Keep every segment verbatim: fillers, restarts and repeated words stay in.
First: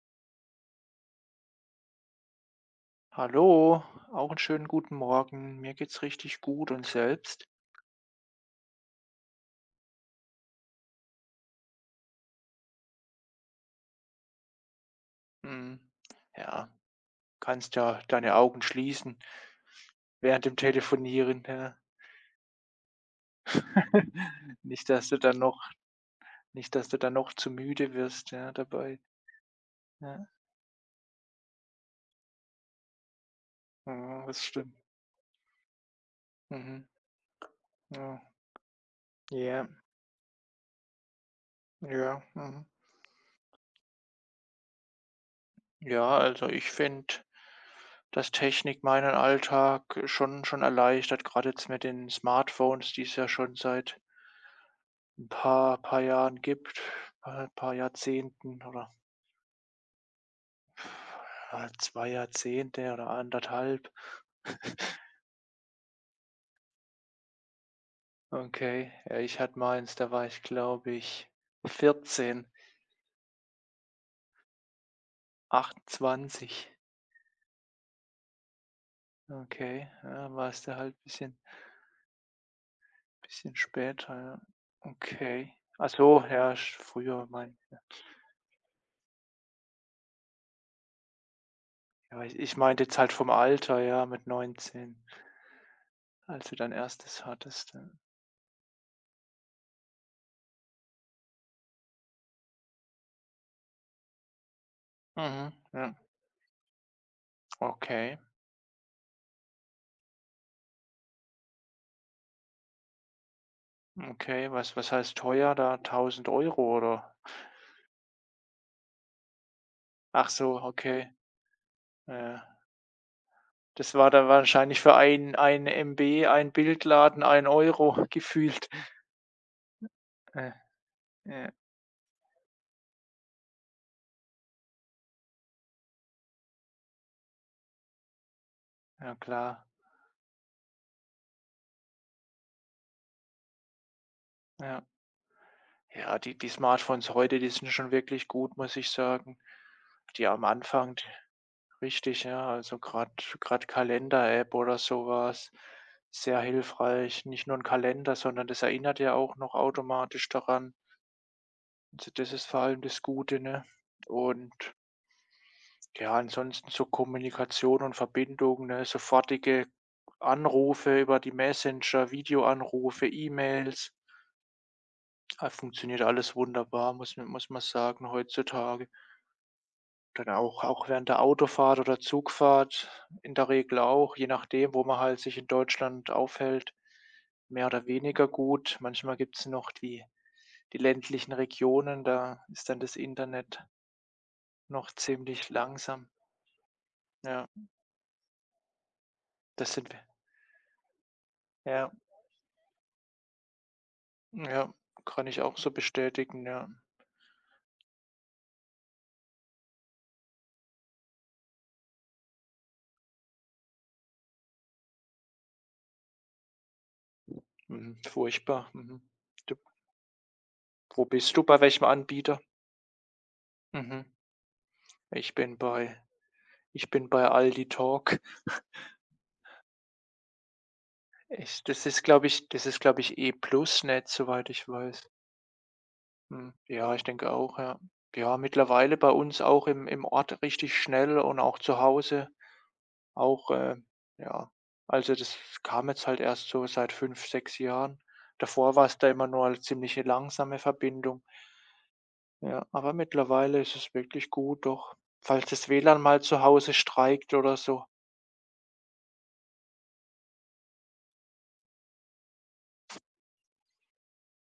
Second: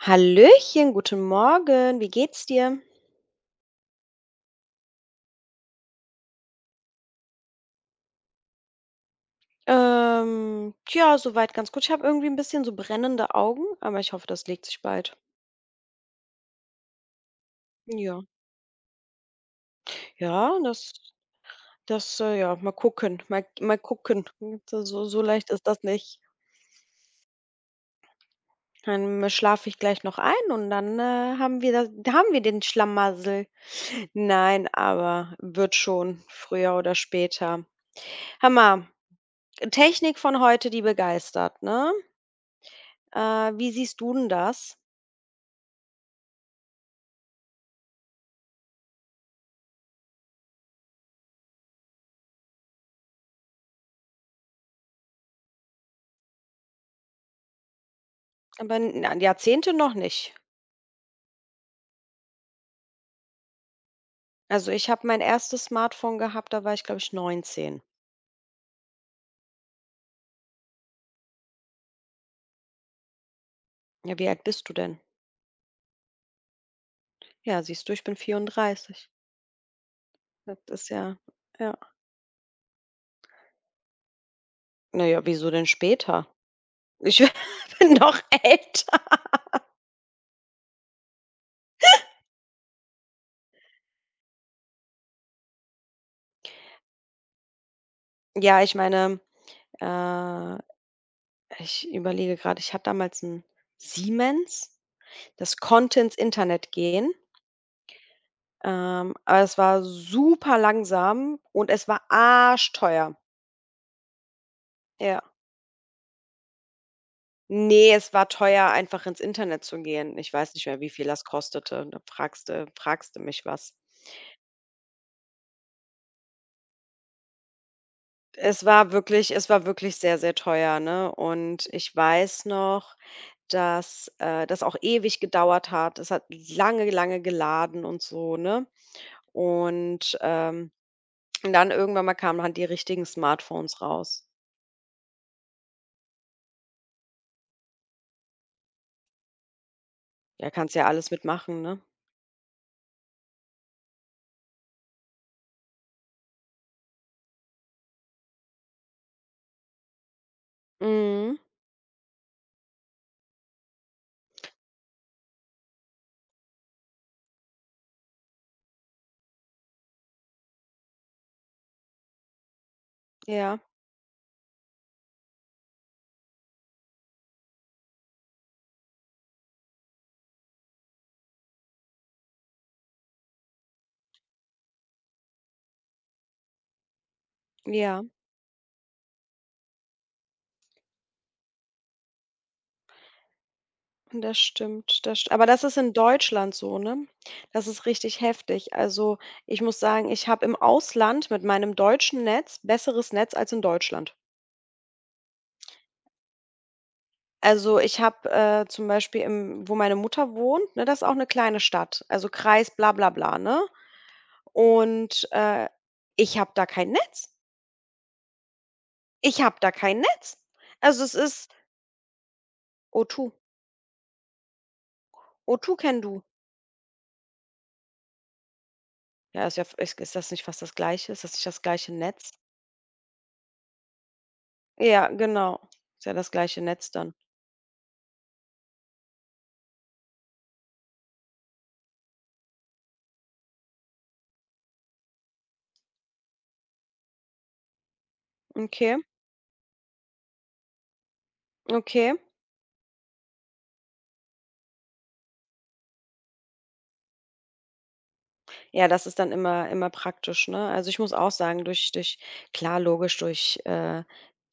Hallöchen, guten Morgen. Wie geht's dir? Hallo, auch einen schönen guten Morgen. Mir geht's richtig gut und selbst? Ähm, tja, soweit ganz gut. Ich habe irgendwie ein bisschen so brennende Augen, aber ich hoffe, das legt sich bald. Hm, ja, kannst ja Ja. deine Augen schließen während dem Ja, das Telefonieren, ja. das, äh ja, mal gucken, mal mal gucken. So Nicht, so dass du so dann leicht ist noch das nicht. nicht, dass du dann noch zu müde wirst, ja, dabei, Dann äh, schlafe ich gleich noch ja. ein und dann, äh, haben wir das haben wir den Schlamassel. Mhm, das Nein, stimmt. aber wird schon, früher Mhm, oder später. ja. Hammer. Ja, Technik von heute, die begeistert, ne? ja, mhm. Äh, Wie siehst du denn das? Ja, also ich finde, dass Technik meinen Alltag schon schon erleichtert, gerade jetzt mit den Smartphones, die es ja schon seit ein paar paar Jahren gibt, äh, paar Jahrzehnten Aber oder, n- na, Jahrzehnte noch nicht. ja, zwei Jahrzehnte oder anderthalb. Also, ich habe mein erstes Smartphone gehabt, da war ich, glaube ich, neunzehn. Okay, ja, ich hatte meins, da war ich, glaube ich, vierzehn. Ja, wie alt bist du denn? achtundzwanzig. Ja, siehst du, ich bin vierunddreißig. Okay, ja, war Das es da ist halt ein ja bisschen ja. bisschen später, ja. Na ja, wieso Okay. denn Ach so, später? ja, sch Ich früher mein bin noch älter. ja, ich ich meinte jetzt halt vom Alter, ja, mit neunzehn, als du dein erstes hattest, ja. Ja, ich meine, äh, ich überlege gerade. Ich hatte damals ein Siemens. Mhm, Das ja, konnte ins Internet gehen, okay. ähm, aber es war super langsam und es war arschteuer. Okay, was was heißt Ja. teuer da? Tausend Euro oder? Nee, es war teuer, einfach ins Internet zu gehen. Ach Ich weiß so, nicht mehr, wie viel okay. das kostete. Da Ja. fragst du fragst du mich was. Das war dann wahrscheinlich für ein ein M B, ein Bildladen ein Euro Es gefühlt. War wirklich es war wirklich sehr, sehr Äh, teuer, ne? ja, Und ich weiß noch, dass, äh, das auch ewig gedauert hat. Es hat lange, lange geladen und so, ne? ja klar. Und, ähm, und dann irgendwann mal kamen halt die richtigen Smartphones raus. Ja. Ja, die die Smartphones heute, die sind schon wirklich gut, muss ich sagen. Die am Da kannst du ja Anfang d alles mitmachen, ne? Richtig, ja, also gerade gerade Kalender-App oder sowas sehr hilfreich. Nicht nur ein Kalender, sondern das erinnert ja auch noch automatisch daran. Mhm. D das ist vor allem das Gute, ne? Und ja, ansonsten so Kommunikation und Verbindung, ne, sofortige Anrufe über die Messenger, Videoanrufe, Ja, E-Mails. Ah, funktioniert alles wunderbar, muss man muss man sagen, heutzutage. Dann auch auch während der Autofahrt oder Zugfahrt, in der Regel auch, je nachdem, wo man halt sich in Deutschland aufhält, mehr oder ja. weniger gut. Manchmal gibt es noch die die ländlichen Regionen, da ist dann das Internet Das noch stimmt, das st aber ziemlich das ist in langsam. Deutschland so, ne? Ja, Das ist richtig heftig. Also, ich das muss sind wir. sagen, ich habe im Ausland mit meinem Ja, deutschen Netz besseres Netz als in Deutschland. ja, kann ich auch so bestätigen, ja. Also, ich habe, äh, zum Beispiel im wo meine Mutter wohnt, ne, das ist auch 'ne kleine Stadt, also Kreis bla bla bla, ne? Und, äh, ich habe da kein Netz. Mhm, furchtbar, mhm. Ich habe Du da kein Netz. Also, Wo es bist du? ist Bei welchem Anbieter? O zwei. Mhm. Ich bin O zwei bei Can-Do. Ich bin bei Aldi Talk. Ja, ist ja f ist ist das nicht fast das Gleiche? Ist das nicht das Ich das gleiche ist, glaube Netz? ich das ist, glaube ich, E-Plus-Netz, soweit ich Ja, weiß. genau. Ist ja das Mhm. gleiche Netz Ja, ich dann. denke auch, ja. Ja, mittlerweile bei uns auch im im Ort richtig schnell und auch zu Hause. Auch, äh, ja, also, das kam jetzt halt erst so seit fünf sechs Jahren. Davor war Okay, es da immer nur eine ziemlich langsame Verbindung. okay. Ja, aber mittlerweile ist es wirklich gut, doch. Falls das WLAN mal zu Hause streikt oder so. Ja, das ist dann immer immer praktisch, ne? Also, ich muss auch sagen, durch durch klar, logisch, durch, äh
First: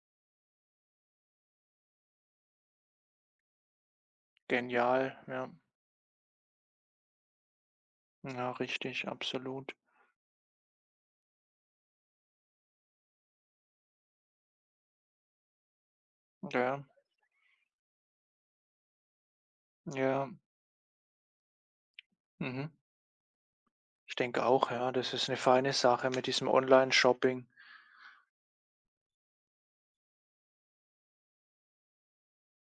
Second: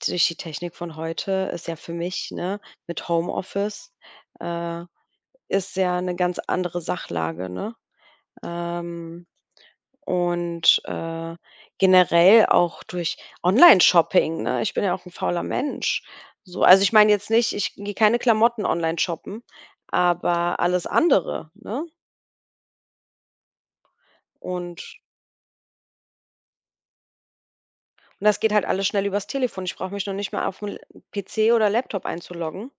durch die Technik von heute ist ja für mich, ne, mit Homeoffice, äh, Genial, ja. ist ja eine ganz andere Sachlage, ne? Ja, richtig, Ähm, absolut. und, äh, generell auch durch Online-Shopping, ne? Ich bin ja auch ein fauler Mensch. So, Ja, also, ich meine jetzt nicht, ich gehe keine Klamotten online shoppen, ja, aber alles andere, ne? mhm. Ich denke auch, Und ja, das ist eine feine Sache mit diesem Online-Shopping. Und das geht halt alles schnell übers Telefon. Ich brauche mich noch nicht mal aufm L P C oder Laptop einzuloggen,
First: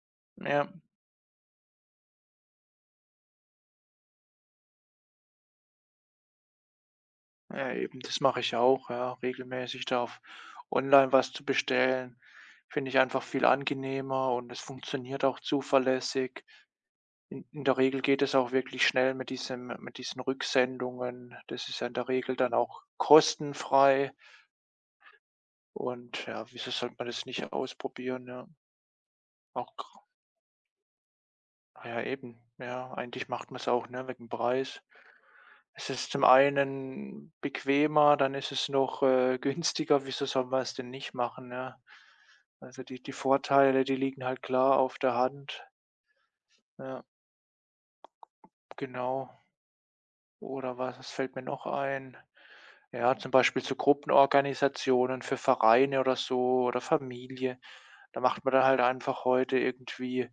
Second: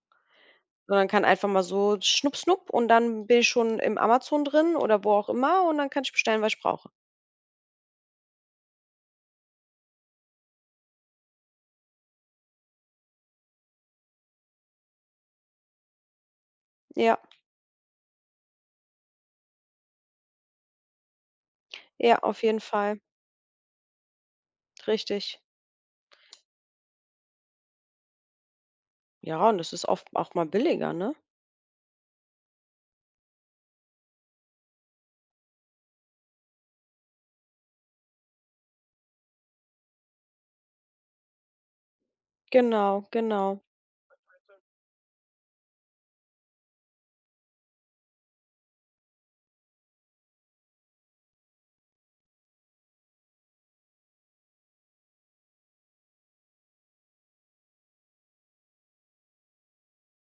Ja. sondern kann einfach mal so schnupp, schnupp und dann bin ich schon im Amazon drin oder wo auch immer und dann kann ich bestellen, was ich brauche. Ja, eben, das mache ich auch, ja, regelmäßig, da auf online was zu bestellen, finde ich einfach viel angenehmer und es funktioniert auch zuverlässig. Ja, In in der Regel geht es auch wirklich schnell mit diesem mit diesen Rücksendungen. Das ist ja in der ja, Regel auf dann jeden auch Fall. kostenfrei Richtig. und ja, wieso sollte man das nicht ausprobieren, ja? Ja, und das Auch ist gr oft auch mal billiger, ne? ja eben, ja, eigentlich macht man es auch, ne, wegen dem Preis. Es ist zum einen bequemer, dann ist es noch, äh, günstiger. Wieso soll man es denn nicht machen, ja? Also, die Genau, die genau. Vorteile, die liegen halt klar auf der Hand. Ja, genau. Oder was was fällt mir noch ein? Ja, zum Beispiel zu Gruppenorganisationen für Vereine oder so oder Familie. Da macht man dann halt einfach heute irgendwie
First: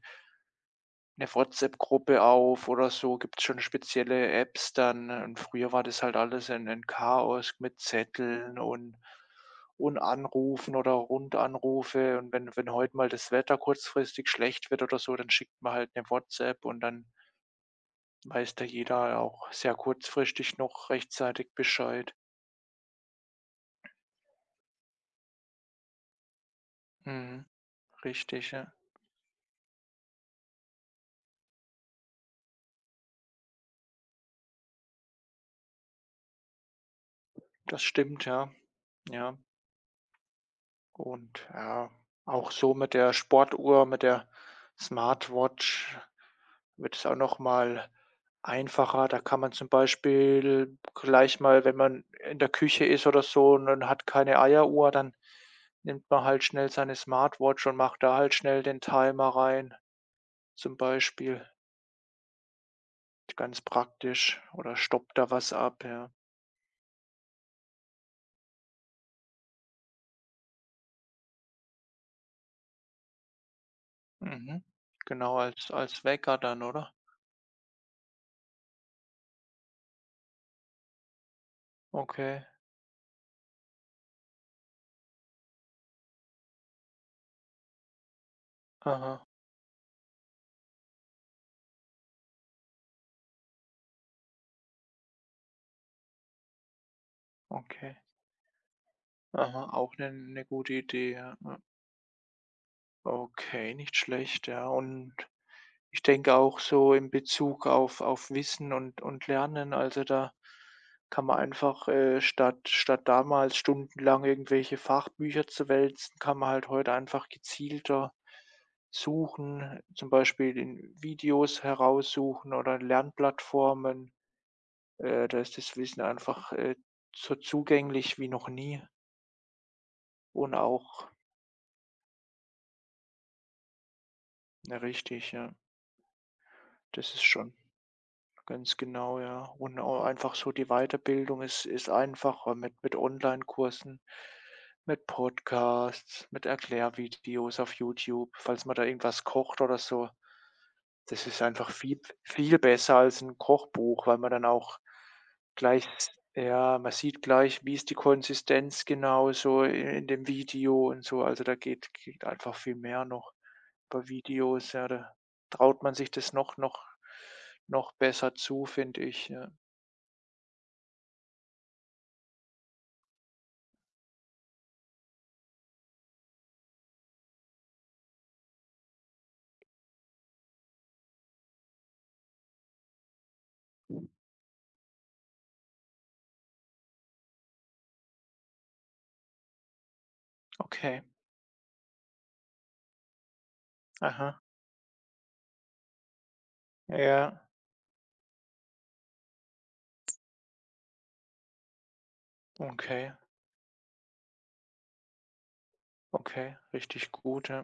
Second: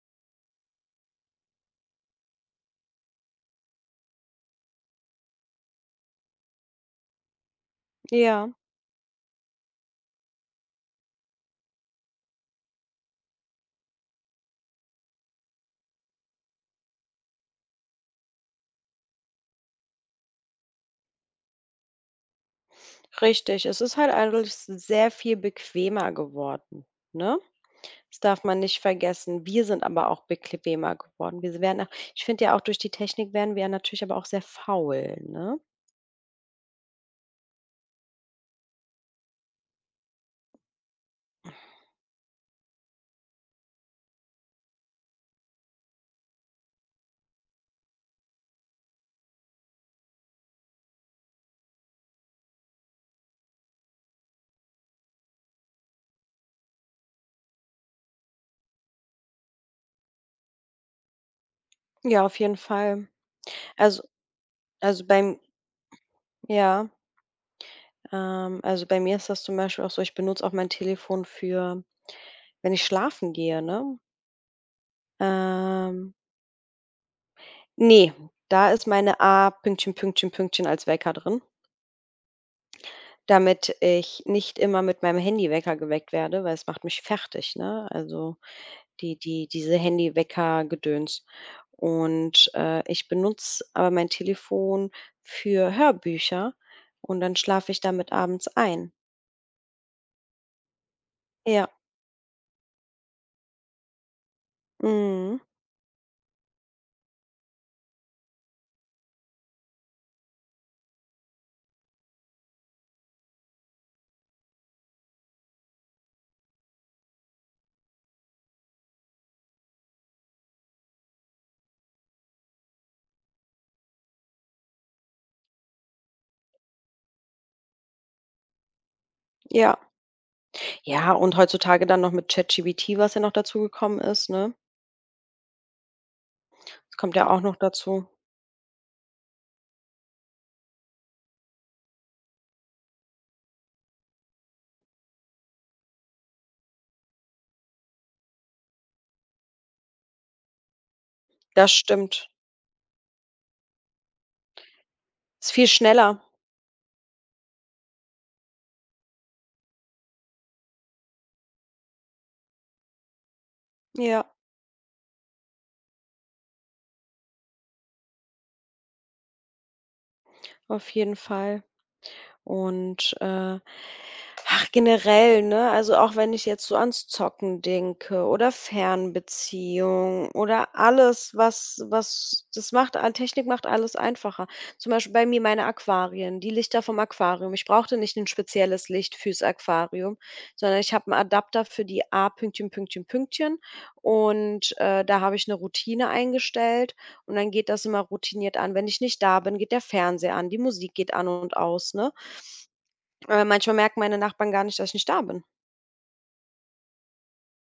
eine WhatsApp-Gruppe auf oder so, gibt es schon spezielle Apps dann. Und früher war das halt alles ein ein Chaos mit Ja, Zetteln und und Anrufen oder Rundanrufe. Und wenn wenn heute mal das Wetter kurzfristig schlecht wird oder so, dann schickt man halt eine WhatsApp und dann weiß da jeder auch sehr kurzfristig noch rechtzeitig Bescheid. richtig. Es ist halt alles sehr viel bequemer geworden, ne? Mhm, Das darf richtig, man ja. nicht vergessen. Wir sind aber auch bequemer geworden. Wir werden auch Ich finde ja auch, durch die Technik werden wir ja natürlich aber auch sehr faul, ne? Das stimmt, ja, ja. Und ja, auch so mit der Sportuhr, mit der Smartwatch wird es auch noch mal einfacher. Da kann man zum Beispiel gleich mal, wenn man in der Küche ist oder so und man hat keine Eieruhr, dann nimmt man halt schnell seine Smartwatch und macht da halt schnell den Timer rein, zum Beispiel. Ja, auf jeden Fall. Ganz Also praktisch. Oder also stoppt da beim was ab, ja. ja, ähm, also bei mir ist das zum Beispiel auch so, ich benutze auch mein Telefon, für wenn ich schlafen gehe, ne? Mhm. Genau, als als Ähm, Wecker dann, oder? ne, da ist meine A Pünktchen, Pünktchen, Pünktchen als Wecker drin, Okay. damit ich nicht immer mit meinem Handywecker geweckt werde, weil es macht mich fertig, ne? Also Die Aha, die diese Handywecker-Gedöns. Und, äh, ich benutze aber mein Telefon für Hörbücher und dann schlafe ich okay. damit abends ein. Aha, auch eine 'ne gute Idee, ja, ja. Ja. Okay, nicht schlecht, ja. Und Mhm. ich denke auch so in Bezug auf auf Wissen und und Lernen, also, da kann man einfach, äh, statt statt damals stundenlang irgendwelche Fachbücher zu wälzen, kann man halt heute einfach gezielter suchen, zum Beispiel in Videos heraussuchen oder in Lernplattformen. Äh, da ist das Wissen einfach, äh, so zugänglich wie noch nie Ja. und auch Ja, und heutzutage dann noch mit ChatGPT, was ja noch dazu gekommen ist, ne? ja, richtig, ja. Das Das kommt ist ja auch schon noch dazu. ganz genau, ja. Und auch einfach so die Weiterbildung ist ist einfacher mit mit Onlinekursen, mit Podcasts, mit Erklärvideos auf YouTube, falls man da irgendwas kocht oder so. Das ist einfach Das viel stimmt. viel besser als ein Kochbuch, weil man dann auch Ist viel gleich, schneller. ja, man sieht gleich, wie ist die Konsistenz genau so i in dem Video und so. Also, da geht geht einfach viel mehr noch. Über Ja, Videos, ja, da traut man sich das noch noch noch besser zu, finde ich, ja. auf jeden Fall. Und, äh, ach, generell, ne, also auch wenn ich jetzt so ans Zocken denke oder Fernbeziehung oder alles, was was das macht a Technik macht alles einfacher. Zum Beispiel bei mir meine Aquarien, die Lichter vom Aquarium. Ich brauchte nicht ein spezielles Licht fürs Aquarium, sondern ich Okay, habe einen Adapter für die A Pünktchen, Pünktchen, Pünktchen aha, und, äh, da habe ich eine Routine eingestellt und ja, dann geht das immer routiniert an. Wenn ich nicht da bin, geht der Fernseher an, die Musik geht an und aus, ne? okay, Äh, manchmal merken meine Nachbarn gar nicht, dass ich nicht da bin. okay, richtig gut, ja.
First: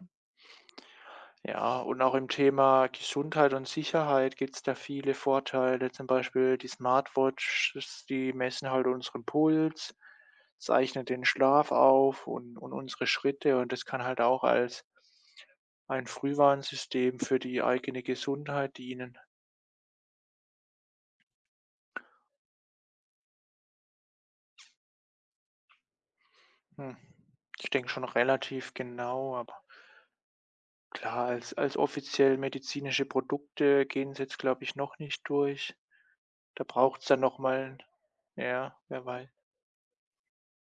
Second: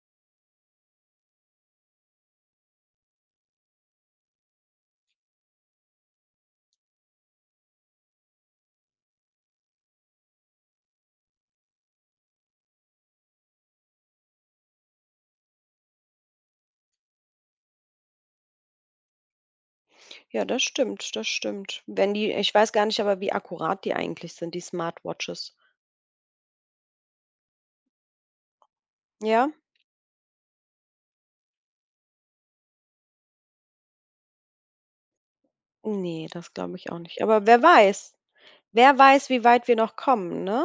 Ja, und auch im Thema Gesundheit und Sicherheit gibt es da viele Vorteile, zum Beispiel die Smartwatches, die messen halt unseren Puls, zeichnen den Schlaf auf und und unsere Schritte, und das kann halt auch als ein Frühwarnsystem für die eigene Gesundheit dienen. Ja, das stimmt, das stimmt. Wenn die Ich weiß gar nicht, aber wie akkurat die eigentlich sind, die Smartwatches. Hm. Ich denke schon relativ genau, Ja? aber klar, als als offiziell medizinische Produkte gehen sie jetzt, glaube ich, noch nicht durch. Ne, das Da glaube ich auch braucht es nicht. dann noch Aber wer mal weiß? ja, Wer wer weiß, weiß wie weit wir noch kommen, ne?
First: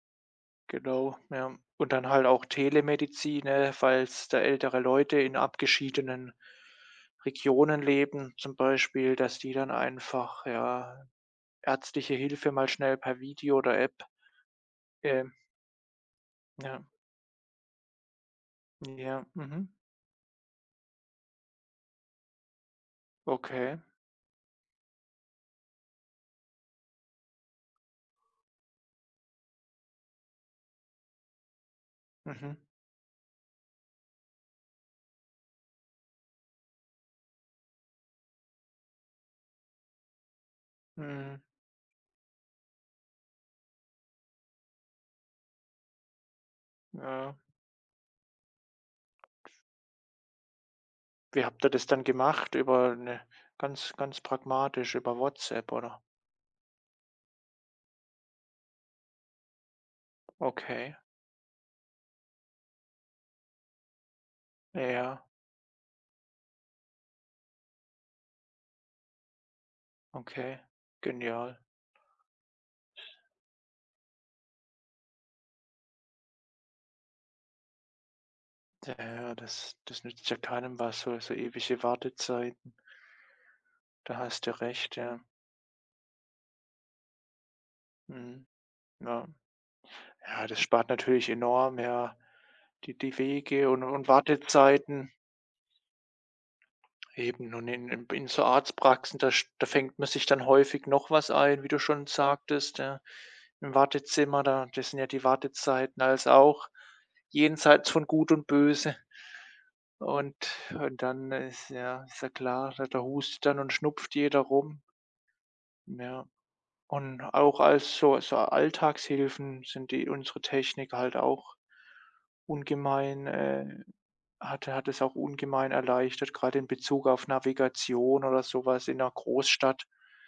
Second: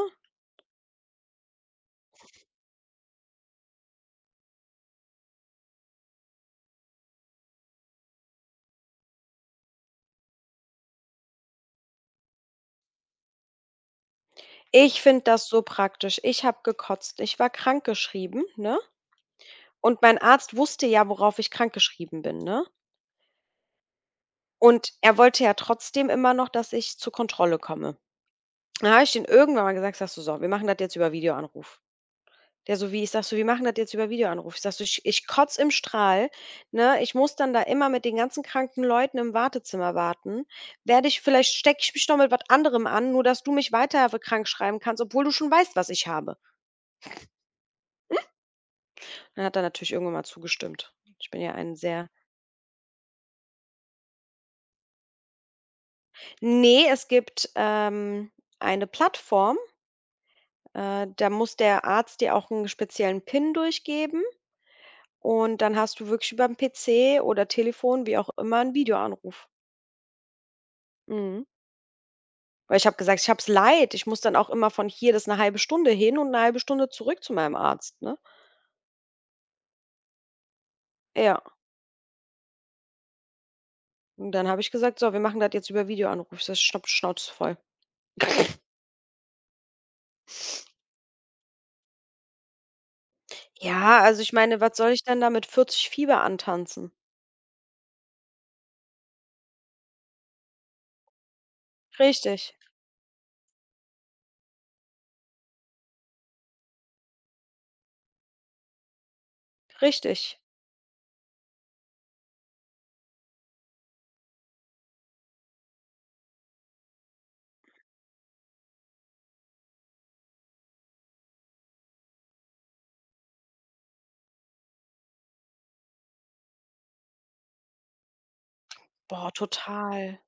genau, ja. Und dann halt auch Telemedizin, ne, falls da ältere Leute in abgeschiedenen Regionen leben zum Beispiel, dass die dann einfach, ja, ärztliche Hilfe mal schnell per Video oder App, Ich finde ähm das so praktisch. Ich habe ja, gekotzt. Ich war krankgeschrieben, ne? ja, mhm, Und mein Arzt wusste ja, worauf ich krankgeschrieben bin, ne? okay, Und er wollte ja trotzdem immer noch, dass ich zur Kontrolle komme. Da habe ich den irgendwann mal gesagt: „Sagst du so, wir machen das jetzt über Videoanruf." mhm, Der so: „Wie?" Ich sag so: „Wir machen das jetzt über Videoanruf." Ich sag so: „Ich ich kotze im Strahl, ne? Ich muss dann da immer mit den ganzen kranken Leuten im Wartezimmer warten. Werde ich mhm, vielleicht Stecke ich mich noch mit was anderem an, nur dass du mich weiter krank schreiben kannst, obwohl du schon weißt, was ich habe." ja. Dann hat er natürlich irgendwann mal zugestimmt. Ich bin Wie ja habt ihr ein das dann sehr gemacht? Über eine Ganz ganz pragmatisch über WhatsApp, oder? Nee, es gibt, ähm, eine Plattform, Okay, äh, da muss der Arzt dir auch einen speziellen PIN durchgeben ja, und dann hast du wirklich über überm P C oder Telefon, wie auch immer, einen Videoanruf. okay, Mhm. genial. Weil ich habe gesagt: „Ich habe es leid." Ich muss dann auch immer von hier das 'ne halbe Stunde hin und eine halbe Stunde zurück zu meinem Arzt, ne? Ja, ja, das das nützt ja keinem was, so so Ja, ewige Wartezeiten. Da und hast dann du habe ich recht, gesagt: „So, ja. wir machen das jetzt über Videoanruf." Ich sage: „Ich Schnauze voll." Mhm, ja. Ja, das spart natürlich enorm, ja, die die Wege und Ja, und also ich meine, was soll ich Wartezeiten. denn da mit vierzig Fieber antanzen? Eben, und in in in so Arztpraxen, da sch da fängt man sich dann häufig noch was ein, wie du schon Richtig, sagtest, ja. Im Wartezimmer, da das sind ja die Wartezeiten als auch jenseits von Gut und Böse. Und richtig. und dann ist ja ist ja klar, da da hustet dann und schnupft jeder rum, ja. Und auch als so so Alltagshilfen sind die unsere Technik halt auch ungemein, äh hat hat es auch ungemein erleichtert, gerade in Bezug auf Navigation oder sowas in einer Boah, Großstadt. total.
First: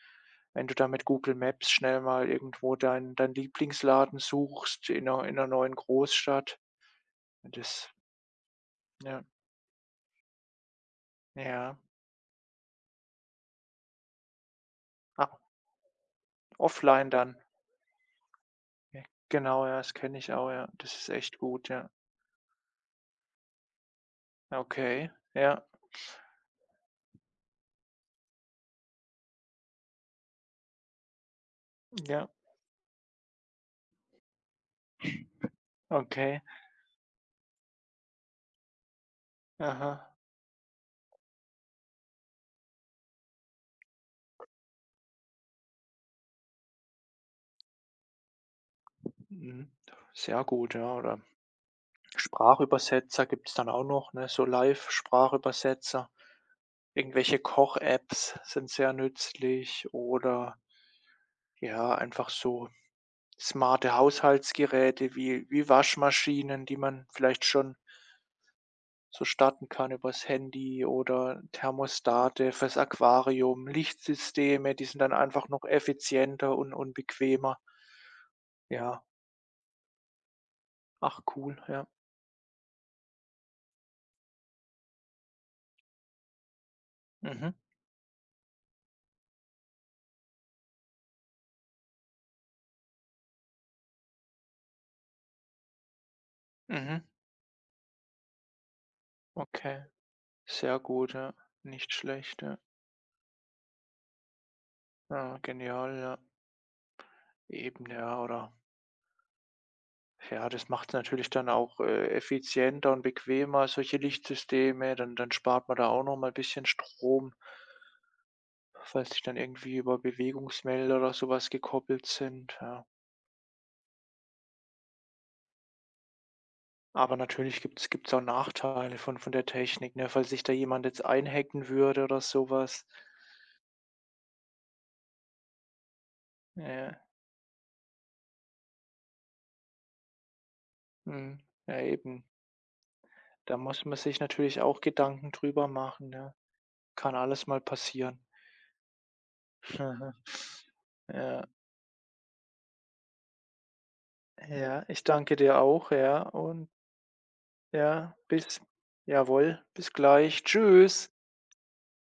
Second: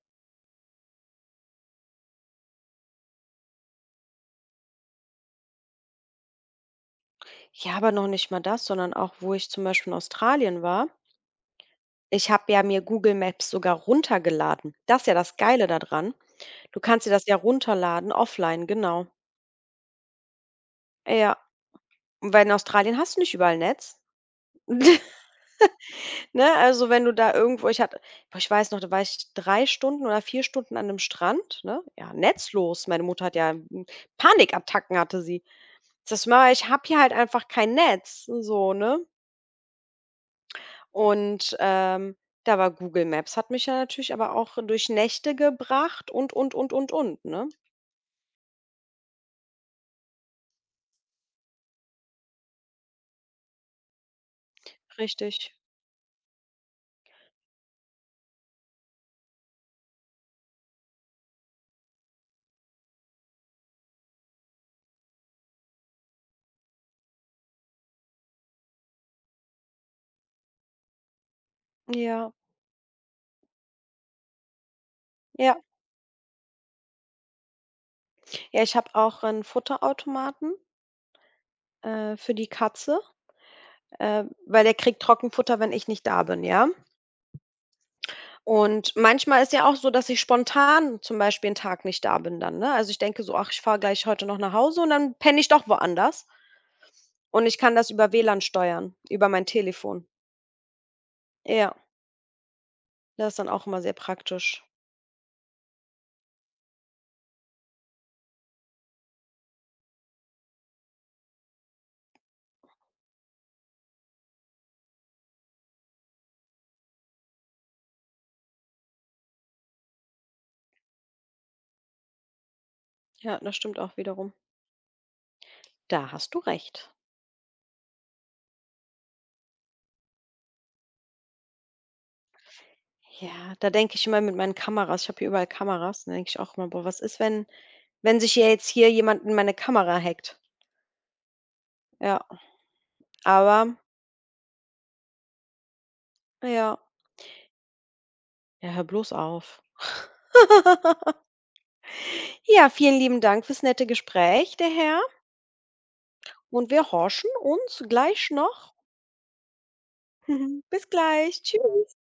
Wenn du da mit Google Maps schnell mal irgendwo deinen deinen Lieblingsladen suchst in einer in 'ner neuen Großstadt. Ja, Das aber noch nicht mal das, sondern auch, Ja, wo ich zum Beispiel in Australien war. ja. Ich habe ja mir Google Maps sogar runtergeladen. Das ist ja Ah, das Geile daran. Du kannst dir Offline das ja dann. runterladen offline, Ja, genau. genau, ja, das kenne ich auch, ja. Das ist Ja. echt gut, ja. weil in Australien hast du nicht überall Netz. Okay, ja, Ne, also, wenn du da irgendwo ich hatte boah, ich weiß noch, da war ich drei Stunden oder vier Stunden an 'nem Strand, ne? Ja, ja, netzlos. Meine Mutter hat ja, hm, Panikattacken hatte sie. Das okay. war Ich habe hier halt einfach kein Netz, so, ne? Aha, Und, ähm, da war Google Maps hat mich ja natürlich aber auch durch Nächte gebracht und, und, und, und, und, ne? mhm. Sehr gut, ja. Oder Sprachübersetzer gibt es dann auch noch, ne? So Richtig. Live-Sprachübersetzer. Irgendwelche Koch-Apps sind sehr nützlich oder ja, einfach so smarte Haushaltsgeräte wie wie Waschmaschinen, die man vielleicht schon so starten kann übers Handy oder Ja, Thermostate fürs Aquarium, Lichtsysteme, die sind dann einfach ja. noch effizienter und und bequemer. Ja, ich habe Ja, auch einen Futterautomaten, ach cool, ja. äh, für die Katze. Äh, weil der kriegt Trockenfutter, wenn ich nicht da bin, ja? Mhm, Und manchmal ist ja auch so, dass ich spontan zum Beispiel einen Tag nicht da bin dann, ne? Also, ich denke so: „Ach, ich fahre gleich heute noch nach Hause" und dann penne ich doch woanders mhm, und ich kann das über WLAN steuern, über mein okay. Telefon. Sehr gut, ja. Ja, Nicht schlecht, ja. das ist dann auch immer sehr praktisch. Ja, genial, ja. Eben, ja, oder ja, das macht es natürlich dann auch, äh, effizienter und bequemer, solche Lichtsysteme. Dann dann spart man da auch noch mal ein bisschen Strom, falls die dann irgendwie über Bewegungsmelder oder sowas gekoppelt sind, ja. Ja, das stimmt auch wiederum. Da hast du recht. Aber natürlich gibt gibt's gibt's auch Nachteile von von der Technik, ne, falls sich da jemand jetzt einhacken würde oder sowas. Ja, da denke ich immer mit meinen Kameras, ich habe hier überall Kameras, dann denke ich auch immer: „Boah, was Ja, ist, wenn wenn sich ja jetzt hier jemand in meine Kamera hackt?" mhm, ja eben. Ja, Da aber muss man sich natürlich auch Gedanken drüber machen, ja. ja. Kann alles mal passieren. Ja, hör bloß auf. Ja, Ja, vielen lieben Dank fürs nette Gespräch, der ja, Herr. ich danke dir auch, ja, und Und wir horchen uns ja, gleich bis noch. jawohl, bis gleich. Bis Tschüss. gleich. Tschüss.